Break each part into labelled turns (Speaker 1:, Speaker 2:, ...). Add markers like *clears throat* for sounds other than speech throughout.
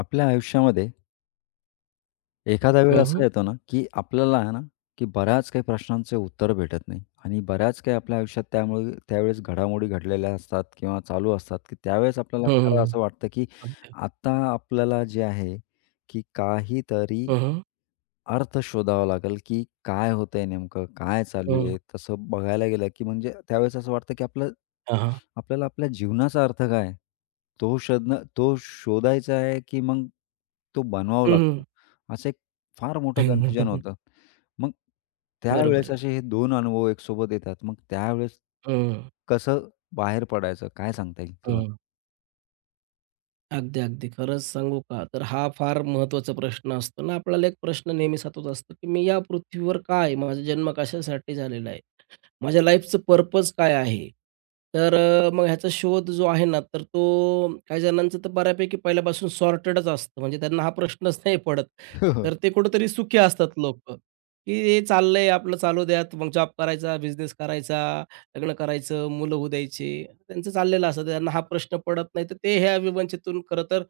Speaker 1: आपल्या आयुष्यामध्ये एखादा वेळ
Speaker 2: हं,
Speaker 1: असा
Speaker 2: हं.
Speaker 1: येतो ना, की बऱ्याच काही प्रश्नांचे उत्तर भेटत नाही आणि बऱ्याच काही आपल्या आयुष्यात त्यामुळे त्यावेळेस घडामोडी घडलेल्या असतात किंवा चालू असतात, की त्यावेळेस आपल्याला
Speaker 2: हं,
Speaker 1: खरं
Speaker 2: हं,
Speaker 1: असं वाटतं, की
Speaker 2: अगदी.
Speaker 1: आता आपल्याला जे आहे, की काहीतरी
Speaker 2: हं, हं.
Speaker 1: अर्थ शोधावा लागेल, की काय होतंय नेमकं? काय चालू
Speaker 2: हं.
Speaker 1: आहे? तसं बघायला गेलं, की म्हणजे त्यावेळेस असं वाटतं, की
Speaker 2: हां, हां.
Speaker 1: आपल्याला आपल्या जीवनाचा अर्थ काय आहे? तो शोधणं तो शोधायचा आहे, की मग तो बनवावा
Speaker 2: हं, हं.
Speaker 1: लागतो. असं एक फार मोठं कन्फ्युजन होतं. मग
Speaker 2: बरोबर
Speaker 1: त्यावेळेस
Speaker 2: आहे.
Speaker 1: असे हे 2 अनुभव एकसोबत येतात. मग त्यावेळेस
Speaker 2: हं,
Speaker 1: कसं बाहेर पडायचं? काय सांगता येईल तुला?
Speaker 2: हं. अगदी, अगदी. खरंच सांगू का, तर हा फार महत्त्वाचा प्रश्न असतो ना, आपल्याला एक प्रश्न नेहमीच हातोहात असतो, की मी या पृथ्वीवर का आहे? माझा जन्म कशासाठी झालेला आहे? माझ्या लाईफचं पर्पज काय आहे? तर मग ह्याचा शोध जो आहे ना, तर तो काही जणांचं तर बऱ्यापैकी पहिल्यापासून सॉर्टेडच असतं. म्हणजे त्यांना हा प्रश्नच नाही पडत. तर
Speaker 1: *laughs*
Speaker 2: ते कुठेतरी सुखी असतात लोकं, की हे चाललंय आपलं चालू द्यात. मग जॉब करायचा, बिझनेस करायचा, लग्न करायचं, मुलं होऊ द्यायची. त्यांचं चाललेलं असतं. त्यांना हा प्रश्न पडत नाही. तर ते ह्या विवंचेतून खरं तर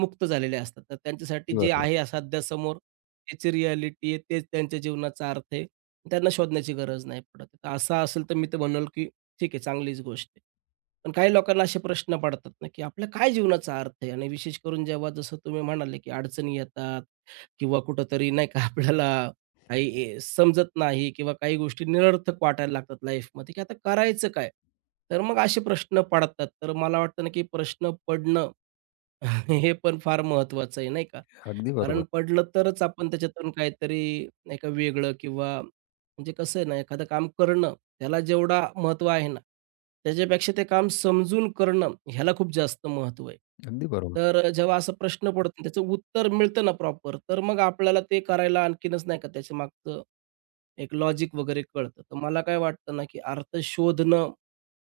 Speaker 2: मुक्त झालेले असतात. तर त्यांच्यासाठी
Speaker 1: हो,
Speaker 2: जे
Speaker 1: हो.
Speaker 2: आहे सध्या समोर त्याची रिॲलिटी आहे, तेच त्यांच्या जीवनाचा अर्थ आहे. त्यांना शोधण्याची गरज नाही पडत. तर असं असेल तर मी तर म्हणेल, की ठीक आहे चांगलीच गोष्ट आहे. पण काही लोकांना असे प्रश्न पडतात ना, की आपल्या काय जीवनाचा अर्थ आहे? आणि विशेष करून जेव्हा जसं तुम्ही म्हणाले, की अडचणी येतात किंवा कुठेतरी नाही का आपल्याला काही समजत नाही किंवा काही गोष्टी निरर्थक वाटायला लागतात लाईफमध्ये, की आता करायचं काय? तर मग असे प्रश्न पडतात. तर मला वाटतं ना, की प्रश्न पडणं *laughs* हे पण फार महत्वाचं आहे, नाही का?
Speaker 1: अगदी बरोबर. अगदी
Speaker 2: कारण
Speaker 1: बरोबर,
Speaker 2: पडलं तरच आपण त्याच्यातून काहीतरी नाही का वेगळं किंवा म्हणजे कसं आहे ना, एखादं काम करणं त्याला जेवढा महत्त्व आहे ना, त्याच्यापेक्षा ते काम समजून करणं ह्याला खूप जास्त महत्त्व आहे.
Speaker 1: अगदी बरोबर.
Speaker 2: तर जेव्हा असा प्रश्न पडतो आणि त्याचं उत्तर मिळतं ना प्रॉपर, तर मग आपल्याला ते करायला आणखीनच नाही का त्याच्यामागचं एक लॉजिक वगैरे कळतं. तर मला काय वाटतं ना, की अर्थ शोधणं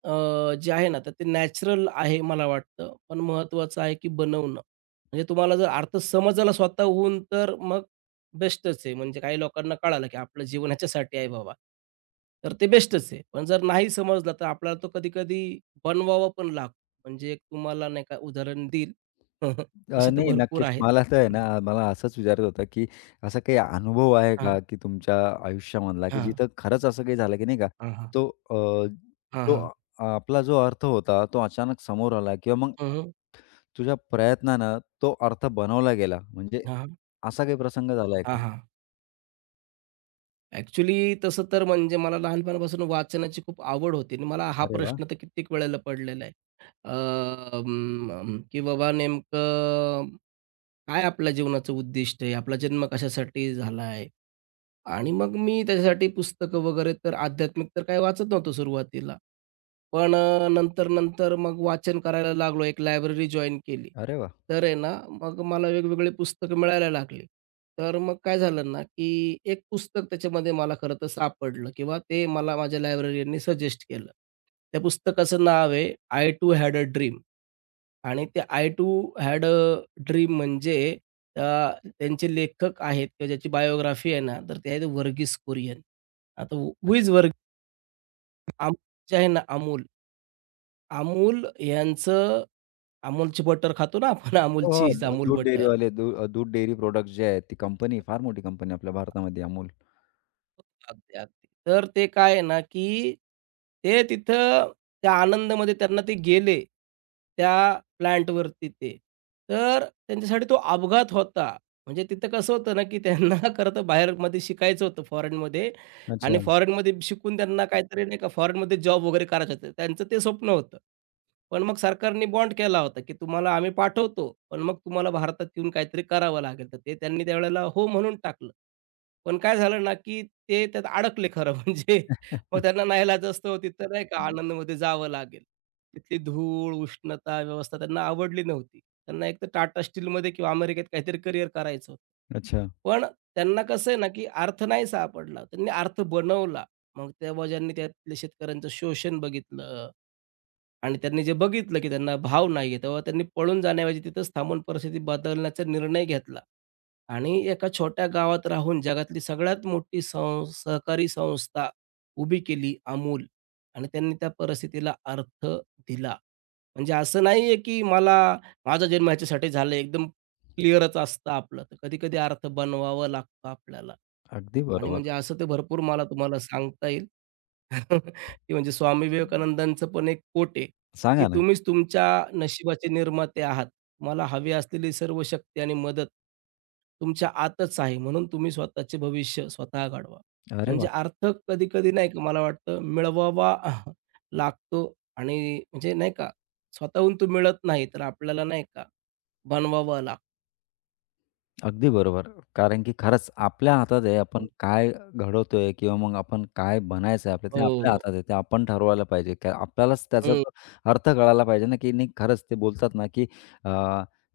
Speaker 2: जे आहे ना, तर ते नॅचरल आहे मला वाटतं. पण महत्त्वाचं आहे की बनवणं. म्हणजे तुम्हाला जर अर्थ समजला स्वतःहून तर मग बेस्टच आहे. म्हणजे काही लोकांना कळालं की आपलं जीवन ह्याच्यासाठी आहे बाबा, तर ते बेस्टच आहे. पण जर नाही समजला तर आपल्याला तो कधी-कधी बनवावा पण लागतो. म्हणजे एक तुम्हाला नाही का उदाहरण देईल. *laughs* तसे तर
Speaker 1: नाही
Speaker 2: भरपूर
Speaker 1: नक्कीच.
Speaker 2: आहेत.
Speaker 1: मला तर आहे
Speaker 2: हं.
Speaker 1: ना, मला असंच विचारायचं होतं, की असा काही अनुभव आहे
Speaker 2: हां,
Speaker 1: का, की तुमच्या आयुष्यामधला, की
Speaker 2: हां,
Speaker 1: जिथं खरंच असं काही झालं, की नाही का,
Speaker 2: हां, हां,
Speaker 1: तो अ,
Speaker 2: हां,
Speaker 1: तो
Speaker 2: हां.
Speaker 1: अ- आपला जो अर्थ होता, तो अचानक समोर आला किंवा मग
Speaker 2: हं, हं.
Speaker 1: तुझ्या प्रयत्नानं तो अर्थ बनवला गेला. म्हणजे असा काही प्रसंग झालाय का?
Speaker 2: ॲक्च्युली तसं तर म्हणजे मला लहानपणापासून वाचनाची खूप आवड होती आणि मला हा
Speaker 1: अरे वाह!
Speaker 2: प्रश्न तर कित्येक वेळेला पडलेला आहे. अं, अं, की बाबा नेमकं काय आपल्या जीवनाचं उद्दिष्ट आहे? आपला जन्म कशासाठी झाला आहे? आणि मग मी त्याच्यासाठी पुस्तकं वगैरे तर आध्यात्मिक तर काही वाचत नव्हतो सुरुवातीला. पण नंतर-नंतर मग वाचन करायला लागलो. एक लायब्ररी जॉइन केली.
Speaker 1: अरे वाह!
Speaker 2: तर आहे ना, मग मला वेगवेगळे पुस्तकं मिळायला लागली. तर मग काय झालं ना, की एक पुस्तक त्याच्यामध्ये मला खरं तर सापडलं किंवा ते मला माझ्या लायब्ररीयननी सजेस्ट केलं. त्या पुस्तकाचं नाव आहे I too had a dream आणि ते I too had a dream म्हणजे अ, त्यांचे लेखक आहेत किंवा ज्याची बायोग्राफी आहे ना, तर ते आहेत व्हर्गीस कुरियन. आता हू इज
Speaker 1: अच्छा.
Speaker 2: व्हर्गीस? जे आहे ना अमूल. Amul यांचं Amulची बटर खातो ना आपण
Speaker 1: हो, हो.
Speaker 2: Amulचीज, Amul
Speaker 1: दूध
Speaker 2: बटर.
Speaker 1: डेअरीवाले, दूध डेअरी प्रॉडक्ट्स जे आहेत, ती कंपनी फार मोठी कंपनी आपल्या भारतामध्ये, अमूल.
Speaker 2: अगदी, अगदी. तर ते काय आहे ना, की ते तिथं त्या आनंदमध्ये त्यांना ते गेले, त्या प्लॅंटवरती ते. तर त्यांच्यासाठी तो अपघात होता. म्हणजे तिथं कसं होतं ना, की त्यांना *laughs* खरं तर बाहेरमध्ये शिकायचं होतं फॉरेनमध्ये आणि
Speaker 1: अच्छा.
Speaker 2: फॉरेनमध्ये शिकून त्यांना काहीतरी नाही का फॉरेनमध्ये जॉब वगैरे करायचं होतं. त्यांचं ते स्वप्न होतं. पण मग सरकारने बॉन्ड केला होता, की तुम्हाला आम्ही पाठवतो, पण मग तुम्हाला भारतात येऊन काहीतरी करावं लागेल. तर ते त्यांनी त्यावेळेला हो म्हणून टाकलं. पण काय झालं ना, की ते त्यात अडकले खरं *laughs* म्हणजे. मग
Speaker 1: *laughs*
Speaker 2: त्यांना नाईलाजास्तव तिथं नाही का आनंदमध्ये जावं लागेल. तिथली धूळ, उष्णता, व्यवस्था त्यांना आवडली नव्हती. त्यांना एक तर टाटा स्टीलमध्ये किंवा अमेरिकेत काहीतरी करिअर करायचं होतं.
Speaker 1: अच्छा.
Speaker 2: पण त्यांना कसं आहे ना, की अर्थ नाही सापडला. त्यांनी अर्थ बनवला. मग तेव्हा ज्यांनी त्यातल्या शेतकऱ्यांचं शोषण बघितलं आणि त्यांनी जे बघितलं, की त्यांना भाव नाही आहे, तेव्हा त्यांनी पळून जाण्याऐवजी तिथंच थांबून परिस्थिती बदलण्याचा निर्णय घेतला. आणि एका छोट्या गावात राहून जगातली सगळ्यात मोठी सहकारी संस्था उभी केली अमूल आणि त्यांनी त्या परिस्थितीला अर्थ दिला. म्हणजे असं नाहीये, की मला माझा जन्म ह्याच्यासाठी झाला एकदम क्लिअरच असतं आपलं. तर कधी-कधी अर्थ बनवावा लागतो आपल्याला.
Speaker 1: अगदी
Speaker 2: आणि
Speaker 1: बरोबर.
Speaker 2: म्हणजे असं ते भरपूर मला तुम्हाला सांगता येईल, *laughs* की म्हणजे स्वामी विवेकानंदांचं पण एक कोट आहे, की
Speaker 1: सांगा ना.
Speaker 2: तुम्हीच तुमच्या नशिबाचे निर्माते आहात. तुम्हाला हवी असलेली सर्व शक्ती आणि मदत तुमच्या आतच आहे. म्हणून तुम्ही स्वतःचे भविष्य स्वतः घडवा.
Speaker 1: अरे
Speaker 2: म्हणजे
Speaker 1: वाह!
Speaker 2: अर्थ कधी-कधी नाही का मला वाटतं मिळवावा *laughs* लागतो आणि म्हणजे नाही का स्वतःहून तो मिळत नाही, तर आपल्याला नाही का बनवावा लागतो.
Speaker 1: अगदी बरोबर. कारण की खरंच आपल्या हातात आहे, आपण काय घडवतोय किंवा मग आपण काय बनायचं आहे ते आपल्या
Speaker 2: हो,
Speaker 1: हातात आहे. ते आपण ठरवायला पाहिजे. का आपल्यालाच त्याचा
Speaker 2: हं.
Speaker 1: तो अर्थ कळायला पाहिजे ना, की नाही खरंच ते बोलतात ना, की अ,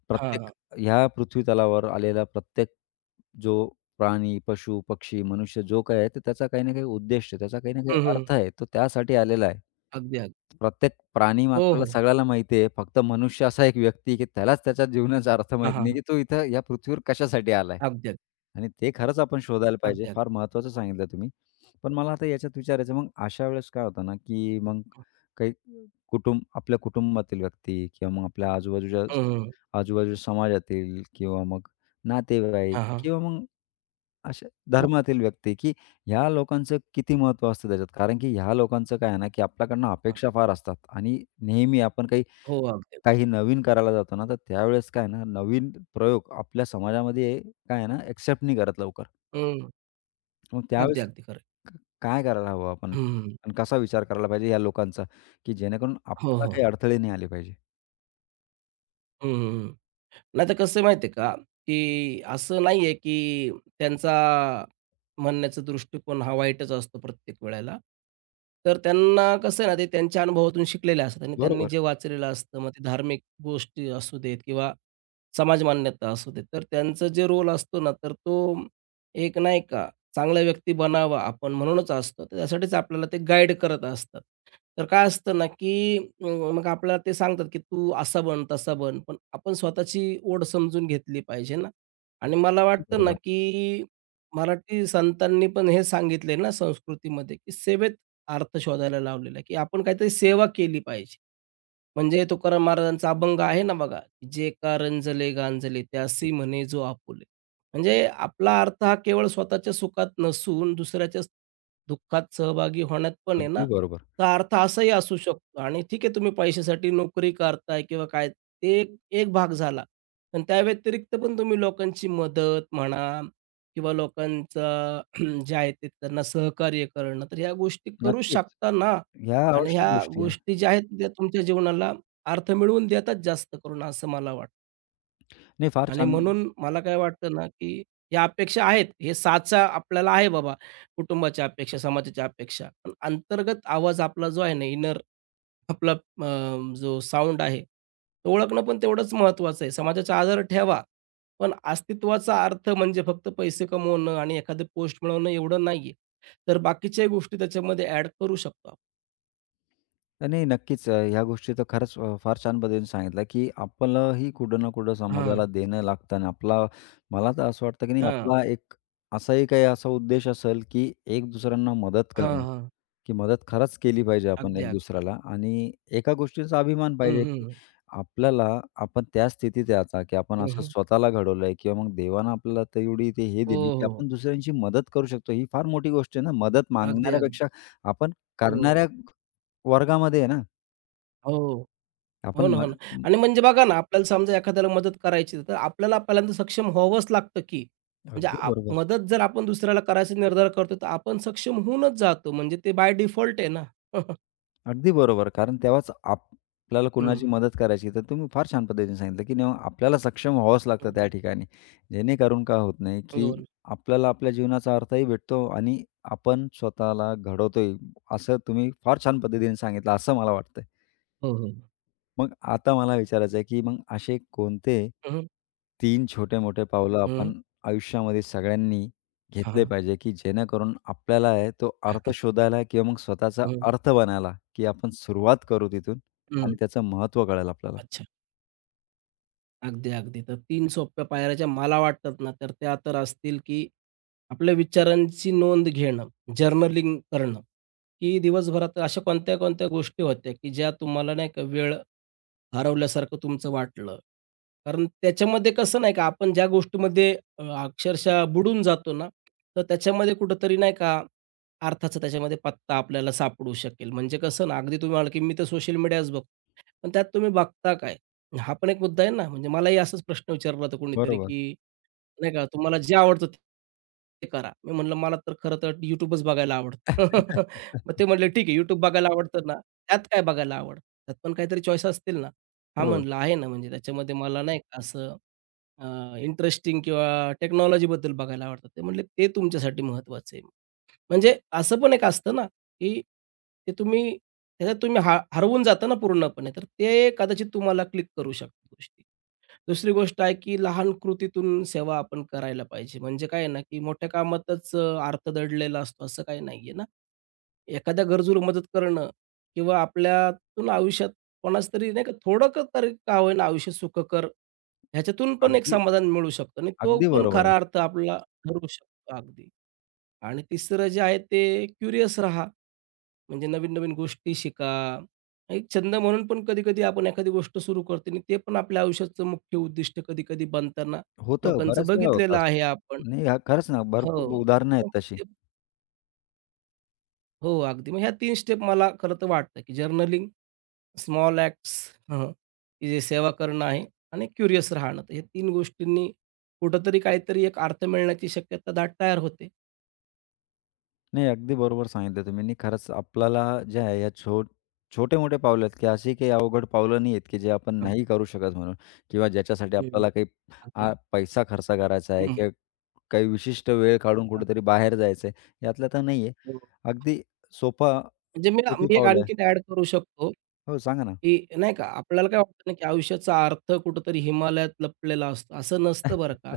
Speaker 1: प्रत्येक
Speaker 2: हां.
Speaker 1: ह्या पृथ्वीतलावर आलेला प्रत्येक जो प्राणी, पशु, पक्षी, मनुष्य जो काही आहे, तर त्याचा काही ना काही उद्देश आहे, त्याचा काही ना काही
Speaker 2: हं, हं.
Speaker 1: अर्थ आहे. तो त्यासाठी आलेला आहे.
Speaker 2: अगदी, अगदी.
Speaker 1: प्रत्येक प्राणी
Speaker 2: हो,
Speaker 1: मात्राला
Speaker 2: हो.
Speaker 1: सगळ्याला माहिती आहे. फक्त मनुष्य असा एक व्यक्ती आहे, की त्यालाच त्याच्या जीवनाचा अर्थ
Speaker 2: हां,
Speaker 1: माहीत
Speaker 2: हां.
Speaker 1: नाही, की तो इथं या पृथ्वीवर कशासाठी आलाय.
Speaker 2: अगदी,
Speaker 1: आणि ते खरंच आपण शोधायला पाहिजे.
Speaker 2: अगदी, अगदी.
Speaker 1: फार महत्त्वाचं सांगितलं तुम्ही. पण मला आता याच्यात विचारायचं मग अशा वेळेस काय होतं ना, की मग काही आपल्या कुटुंबातील व्यक्ती किंवा मग आपल्या आजूबाजूच्या
Speaker 2: हं, हं.
Speaker 1: आजूबाजूच्या समाजातील किंवा मग नातेवाईक
Speaker 2: हां, हां.
Speaker 1: किंवा मग अशा
Speaker 2: मग
Speaker 1: धर्मातील व्यक्ती, की ह्या लोकांचं किती महत्त्व असतं त्याच्यात. कारण की ह्या लोकांचं काय आहे ना, की आपल्याकडनं
Speaker 2: हां.
Speaker 1: अपेक्षा फार असतात आणि नेहमी आपण काही
Speaker 2: हो, अगदी.
Speaker 1: काही नवीन करायला जातो ना, तर त्यावेळेस काय आहे ना, नवीन प्रयोग आपल्या समाजामध्ये काय आहे ना, एक्सेप्ट नाही करत लवकर.
Speaker 2: हं.
Speaker 1: मग
Speaker 2: अगदी,
Speaker 1: त्यावेळेस
Speaker 2: अगदी खरं आहे.
Speaker 1: काय करायला हवं आपण
Speaker 2: हं.
Speaker 1: आणि कसा विचार करायला पाहिजे या लोकांचा, की जेणेकरून
Speaker 2: हो,
Speaker 1: आपल्याला
Speaker 2: हो.
Speaker 1: काही अडथळे नाही आले पाहिजे.
Speaker 2: हं, हं. हं. नाहीतर कसं आहे माहिती आहे का, की असं नाहीये की त्यांचा म्हणण्याचा दृष्टिकोन हा वाईटच असतो प्रत्येक वेळेला. तर त्यांना कसं आहे ना, ते त्यांच्या अनुभवातून शिकलेले असतात आणि त्यांनी
Speaker 1: बरोबर,
Speaker 2: जे वाचलेलं असतं, मग ते धार्मिक गोष्टी असू देत किंवा समाज मान्यता असू देत, तर त्यांचा जे रोल असतो ना, तर तो एक नाही का चांगला व्यक्ती बनावा आपण म्हणूनच असतो. तर त्यासाठीच आपल्याला ते गाईड करत असतात. तर काय असतं ना, की अ, मग आपल्याला ते सांगतात, की "तू असा बन, तसा बन." पण आपण स्वतःची ओढ समजून घेतली पाहिजे ना. आणि मला
Speaker 1: अगदी
Speaker 2: वाटतं ना,
Speaker 1: बरोबर.
Speaker 2: की मराठी संतांनी पण हे सांगितलंय ना संस्कृतीमध्ये, की सेवेत अर्थ शोधायला लावलेला आहे, की आपण काहीतरी सेवा केली पाहिजे. म्हणजे तुकाराम महाराजांचा अभंग आहे ना बघा, "जे कारंजले गांजले त्यासी म्हणे जो आपुले." म्हणजे आपला अर्थ हा केवळ स्वतःच्या सुखात नसून दुसऱ्याच्या दुःखात सहभागी होण्यात पण आहे ना,
Speaker 1: अगदी बरोबर.
Speaker 2: तर अर्थ असाही असू शकतो आणि ठीक आहे तुम्ही पैशासाठी नोकरी करताय किंवा काय ते एक एक भाग झाला. पण त्या व्यतिरिक्त पण तुम्ही लोकांची मदत म्हणा किंवा लोकांचं *clears throat* जे आहे ते त्यांना सहकार्य करणं, तर ह्या गोष्टी करू
Speaker 1: नक्कीच.
Speaker 2: शकता ना.
Speaker 1: ह्या
Speaker 2: आणि
Speaker 1: आवश्यक
Speaker 2: ह्या
Speaker 1: गोष्टी आहे.
Speaker 2: गोष्टी ज्या आहेत त्या तुमच्या जीवनाला अर्थ मिळवून देतात जास्त करून असं मला वाटतं
Speaker 1: नाही फार
Speaker 2: आणि
Speaker 1: छान.
Speaker 2: म्हणून मला काय वाटतं ना, की या अपेक्षा आहेत. हे साचा आपल्याला आहे बाबा कुटुंबाच्या अपेक्षा, समाजाच्या अपेक्षा. पण अंतर्गत आवाज आपला जो आहे ना इनर आपला जो साउंड आहे, तो ओळखणं पण तेवढंच महत्त्वाचं आहे. समाजाचा आदर ठेवा, पण अस्तित्वाचा अर्थ म्हणजे फक्त पैसे कमवणं आणि एखादं पोस्ट मिळवणं एवढं नाहीये. तर बाकीच्याही गोष्टी त्याच्यामध्ये ॲड करू शकतो आपण.
Speaker 1: नाही, नक्कीच. ह्या गोष्टी तर खरंच फार छान पद्धतीने सांगितल्या, की आपल्यालाही कुठं ना कुठं
Speaker 2: हां,
Speaker 1: समाजाला देणं लागतं आणि मला तर असं वाटतं, की नाही
Speaker 2: हां.
Speaker 1: आपला एक असाही काही असा उद्देश असेल, की एक दुसऱ्यांना मदत
Speaker 2: हां,
Speaker 1: करणं,
Speaker 2: हां.
Speaker 1: की मदत खरंच केली पाहिजे आपण
Speaker 2: अगदी,
Speaker 1: एक
Speaker 2: अगदी.
Speaker 1: दुसऱ्याला आणि एका गोष्टीचा अभिमान
Speaker 2: हं,
Speaker 1: पाहिजे, की
Speaker 2: हं.
Speaker 1: आपल्याला आपण त्या स्थितीत आहे आता, की आपण
Speaker 2: हं,
Speaker 1: असं
Speaker 2: हं.
Speaker 1: स्वतःला घडवलंय किंवा मग देवानं आपल्याला तेवढी ते हे
Speaker 2: हो,
Speaker 1: दिली, की
Speaker 2: हो.
Speaker 1: आपण दुसऱ्यांची मदत करू शकतो. ही फार मोठी गोष्ट आहे ना. मदत
Speaker 2: अगदी, अगदी.
Speaker 1: मागणाऱ्यापेक्षा आपण करणाऱ्या
Speaker 2: हो.
Speaker 1: वर्गामध्ये आहे ना.
Speaker 2: हो. हो
Speaker 1: आपण
Speaker 2: ना,
Speaker 1: म
Speaker 2: हो ना.
Speaker 1: अं,
Speaker 2: आणि म्हणजे बघा ना, आपल्याला समजा एखाद्याला मदत करायची आहे, तर आपल्याला पहिल्यांदा सक्षम व्हावंच लागतं की. म्हणजे
Speaker 1: अगदी बरोबर,
Speaker 2: मदत जर आपण दुसऱ्याला करायचा निर्धार करतो, तर आपण सक्षम होऊनच जातो. म्हणजे ते बाय डिफॉल्ट आहे ना. हं,
Speaker 1: अगदी बरोबर. कारण तेव्हाच आपल्याला
Speaker 2: हं.
Speaker 1: कोणाची मदत करायची, तर तुम्ही फार छान पद्धतीने सांगितलं, की नेव्हा आपल्याला सक्षम व्हावंच लागतं त्या ठिकाणी. जेणेकरून काय होत नाही, की
Speaker 2: हो ना.
Speaker 1: आपल्याला आपल्या जीवनाचा अर्थही भेटतो आणि आपण स्वतःला घडवतोय, असं तुम्ही फार छान पद्धतीने सांगितलं, असं मला वाटतं.
Speaker 2: हो, हो.
Speaker 1: मग आता मला विचारायचं आहे, की मग असे कोणते
Speaker 2: हं,
Speaker 1: तीन छोटे-मोठे पावलं
Speaker 2: हं.
Speaker 1: आपण आयुष्यामध्ये सगळ्यांनी
Speaker 2: हां,
Speaker 1: घेतले
Speaker 2: हां.
Speaker 1: पाहिजे, की जेणेकरून आपल्याला आहे तो अर्थ शोधायला किंवा मग स्वतःचा
Speaker 2: हं,
Speaker 1: अर्थ बनायला, की आपण सुरुवात करू तिथून
Speaker 2: हं.
Speaker 1: आणि त्याचं महत्त्व कळेल आपल्याला.
Speaker 2: अच्छा. अगदी, अगदी. तर तीन सोप्या पायऱ्या ज्या मला वाटतात ना, तर त्या तर असतील की आपल्या विचारांची नोंद घेणं, जर्नलिंग करणं, की दिवसभरात अशा कोणत्या-कोणत्या गोष्टी होत्या, की ज्या तुम्हाला नाही का वेळ हरवल्यासारखं तुमचं वाटलं? कारण त्याच्यामध्ये कसं नाही का आपण ज्या गोष्टीमध्ये अक्षरशः बुडून जातो ना, तर त्याच्यामध्ये कुठेतरी नाही का अर्थाचा त्याच्यामध्ये पत्ता आपल्याला सापडू शकेल. म्हणजे कसं ना, अगदी तुम्ही म्हणाल, की मी तर सोशल मीडियाच बघतो. पण त्यात तुम्ही बघता काय? हा पण एक मुद्दा आहे ना. म्हणजे मलाही असाच प्रश्न विचारला होता कोणीतरी,
Speaker 1: बरोबर.
Speaker 2: की नाही का, तुम्हाला जे आवडतं ते करा. मी म्हटलं, "मला तर खरं तर YouTubeच बघायला आवडतं." *laughs*
Speaker 1: *laughs*
Speaker 2: मग ते म्हटले, "ठीक आहे, YouTube बघायला आवडतं ना, त्यात काय बघायला आवडतं? त्यात पण काहीतरी चॉईस असतील ना?" हां,
Speaker 1: हो.
Speaker 2: म्हणलं, "आहे ना, म्हणजे त्याच्यामध्ये मला नाही का असं इंटरेस्टिंग किंवा टेक्नॉलॉजीबद्दल बघायला आवडतं." ते म्हटले, "ते तुमच्यासाठी महत्त्वाचं आहे." म्हणजे असं पण एक असतं ना, की ते तुम्ही त्याच्यात तुम्ही हा हरवून जाता ना पूर्णपणे, तर ते कदाचित तुम्हाला क्लिक करू शकतात गोष्टी. दुसरी गोष्ट आहे, की लहान कृतीतून सेवा आपण करायला पाहिजे. म्हणजे काय आहे ना, की मोठ्या कामातच अर्थ दडलेला असतो असं काही नाहीये ना. एखाद्या गरजूला मदत करणं किंवा आपल्यातून आयुष्यात कोणाचं तरी नाही का थोडं तरी का होईना आयुष्य सुखकर ह्याच्यातून पण एक
Speaker 1: अगदी
Speaker 2: समाधान मिळू शकतं आणि तो
Speaker 1: अगदी
Speaker 2: पण
Speaker 1: बरोबर आहे.
Speaker 2: खरा अर्थ आपला ठरू शकतो. अगदी. आणि तिसरं जे आहे ते क्युरियस राहा. म्हणजे नवीन-नवीन गोष्टी शिका. एक छंद म्हणून पण कधी-कधी आपण एखादी गोष्ट सुरू करतो आणि ते पण आपल्या आयुष्याचं मुख्य उद्दिष्ट कधी-कधी बनताना
Speaker 1: होतं
Speaker 2: लोकांचं
Speaker 1: बऱ्याच वेळा होतं
Speaker 2: बघितलेलं
Speaker 1: असं.
Speaker 2: आहे आपण.
Speaker 1: नाही, हा खरंच ना,
Speaker 2: हो.
Speaker 1: भरपूर उदाहरणं आहेत तशी.
Speaker 2: हो, अगदी. मग ह्या तीन स्टेप मला खरं तर वाटतं, की जर्नलिंग, स्मॉल ॲक्ट्स की जे सेवा करणं आहे आणि क्युरियस राहणं. तर हे 3 गोष्टींनी कुठेतरी काहीतरी एक अर्थ मिळण्याची शक्यता दाट तयार होते.
Speaker 1: नाही, अगदी बरोबर सांगितलं तुम्ही. आणि खरंच आपल्याला जे आहे या छोटे-मोठे पावलं आहेत, की अशी काही अवघड पावलं नाही आहेत, की जे आपण नाही करू शकत म्हणून किंवा ज्याच्यासाठी
Speaker 2: ओके.
Speaker 1: आपल्याला काही
Speaker 2: अगदी.
Speaker 1: पैसा खर्च करायचा आहे
Speaker 2: हं,
Speaker 1: किंवा काही विशिष्ट वेळ काढून कुठेतरी बाहेर जायचं आहे, यातलं तर नाही आहे.
Speaker 2: हं.
Speaker 1: अगदी सोपा
Speaker 2: म्हणजे मी
Speaker 1: सोपी
Speaker 2: मी एक
Speaker 1: पावलं आहे.
Speaker 2: आणखीन ॲड करू शकतो,
Speaker 1: हो, सांगा ना.
Speaker 2: की नाही का, आपल्याला काय वाटतं ना, की आयुष्याचा अर्थ कुठेतरी हिमालयात लपलेला असतो. असं नसतं बरं का.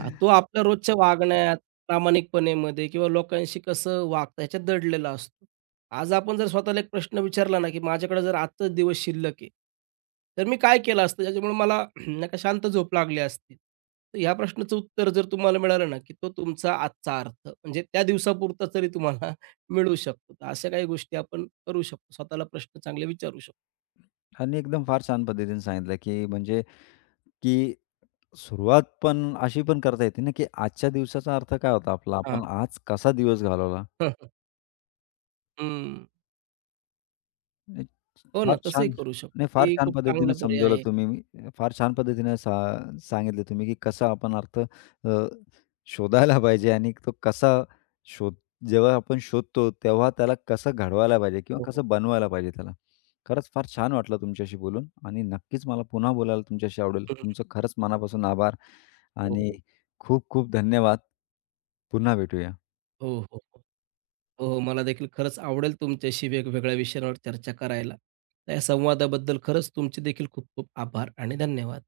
Speaker 2: हां, तो आपल्या रोजच्या वागण्यात, प्रामाणिकपणेमध्ये किंवा लोकांशी कसं वागता ह्याच्यात दडलेला असतो. आज आपण जर स्वतःला एक प्रश्न विचारला ना, की माझ्याकडे जर आजचा दिवस शिल्लक आहे, तर मी काय केलं असतं ज्याच्यामुळे मला *clears throat* नाही का शांत झोप लागली असती. तर ह्या प्रश्नाचं उत्तर जर तुम्हाला मिळालं ना, की तो तुमचा आजचा अर्थ म्हणजे त्या दिवसापुरता तरी तुम्हाला मिळू शकतो. तर अशा काही गोष्टी आपण करू शकतो. स्वतःला प्रश्न चांगले विचारू शकतो.
Speaker 1: आणि एकदम फार छान पद्धतीने सांगितलं, की म्हणजे की सुरुवात पण अशी पण करता येते ना, की आजच्या दिवसाचा अर्थ काय होता आपला?
Speaker 2: हां.
Speaker 1: आपण आज कसा दिवस घालवला?
Speaker 2: हं.
Speaker 1: नाही,
Speaker 2: हो ना,
Speaker 1: फार
Speaker 2: तसंही
Speaker 1: छान.
Speaker 2: करू शकतो.
Speaker 1: नाही, फार
Speaker 2: तेही
Speaker 1: छान
Speaker 2: खूप चांगला
Speaker 1: पद्धतीने
Speaker 2: पर्याय
Speaker 1: समजवलं
Speaker 2: आहे.
Speaker 1: तुम्ही. फार छान पद्धतीने सा सांगितलं तुम्ही, की कसा आपण अर्थ शोधायला पाहिजे आणि तो कसा शोध जेव्हा आपण शोधतो, तेव्हा त्याला कसं घडवायला पाहिजे किंवा
Speaker 2: हो, हो.
Speaker 1: कसं बनवायला पाहिजे त्याला. खरंच फार छान वाटलं तुमच्याशी बोलून आणि नक्कीच मला पुन्हा बोलायला तुमच्याशी आवडेल.
Speaker 2: हं.
Speaker 1: तुमचं खरंच मनापासून आभार
Speaker 2: हो,
Speaker 1: आणि
Speaker 2: हो.
Speaker 1: खूप खूप धन्यवाद. पुन्हा भेटूया.
Speaker 2: हो, हो, हो. हो, हो. मला देखील खरंच आवडेल तुमच्याशी वेगवेगळ्या विषयांवर चर्चा करायला. तर या संवादाबद्दल खरंच तुमचे देखील खूप खूप आभार आणि धन्यवाद.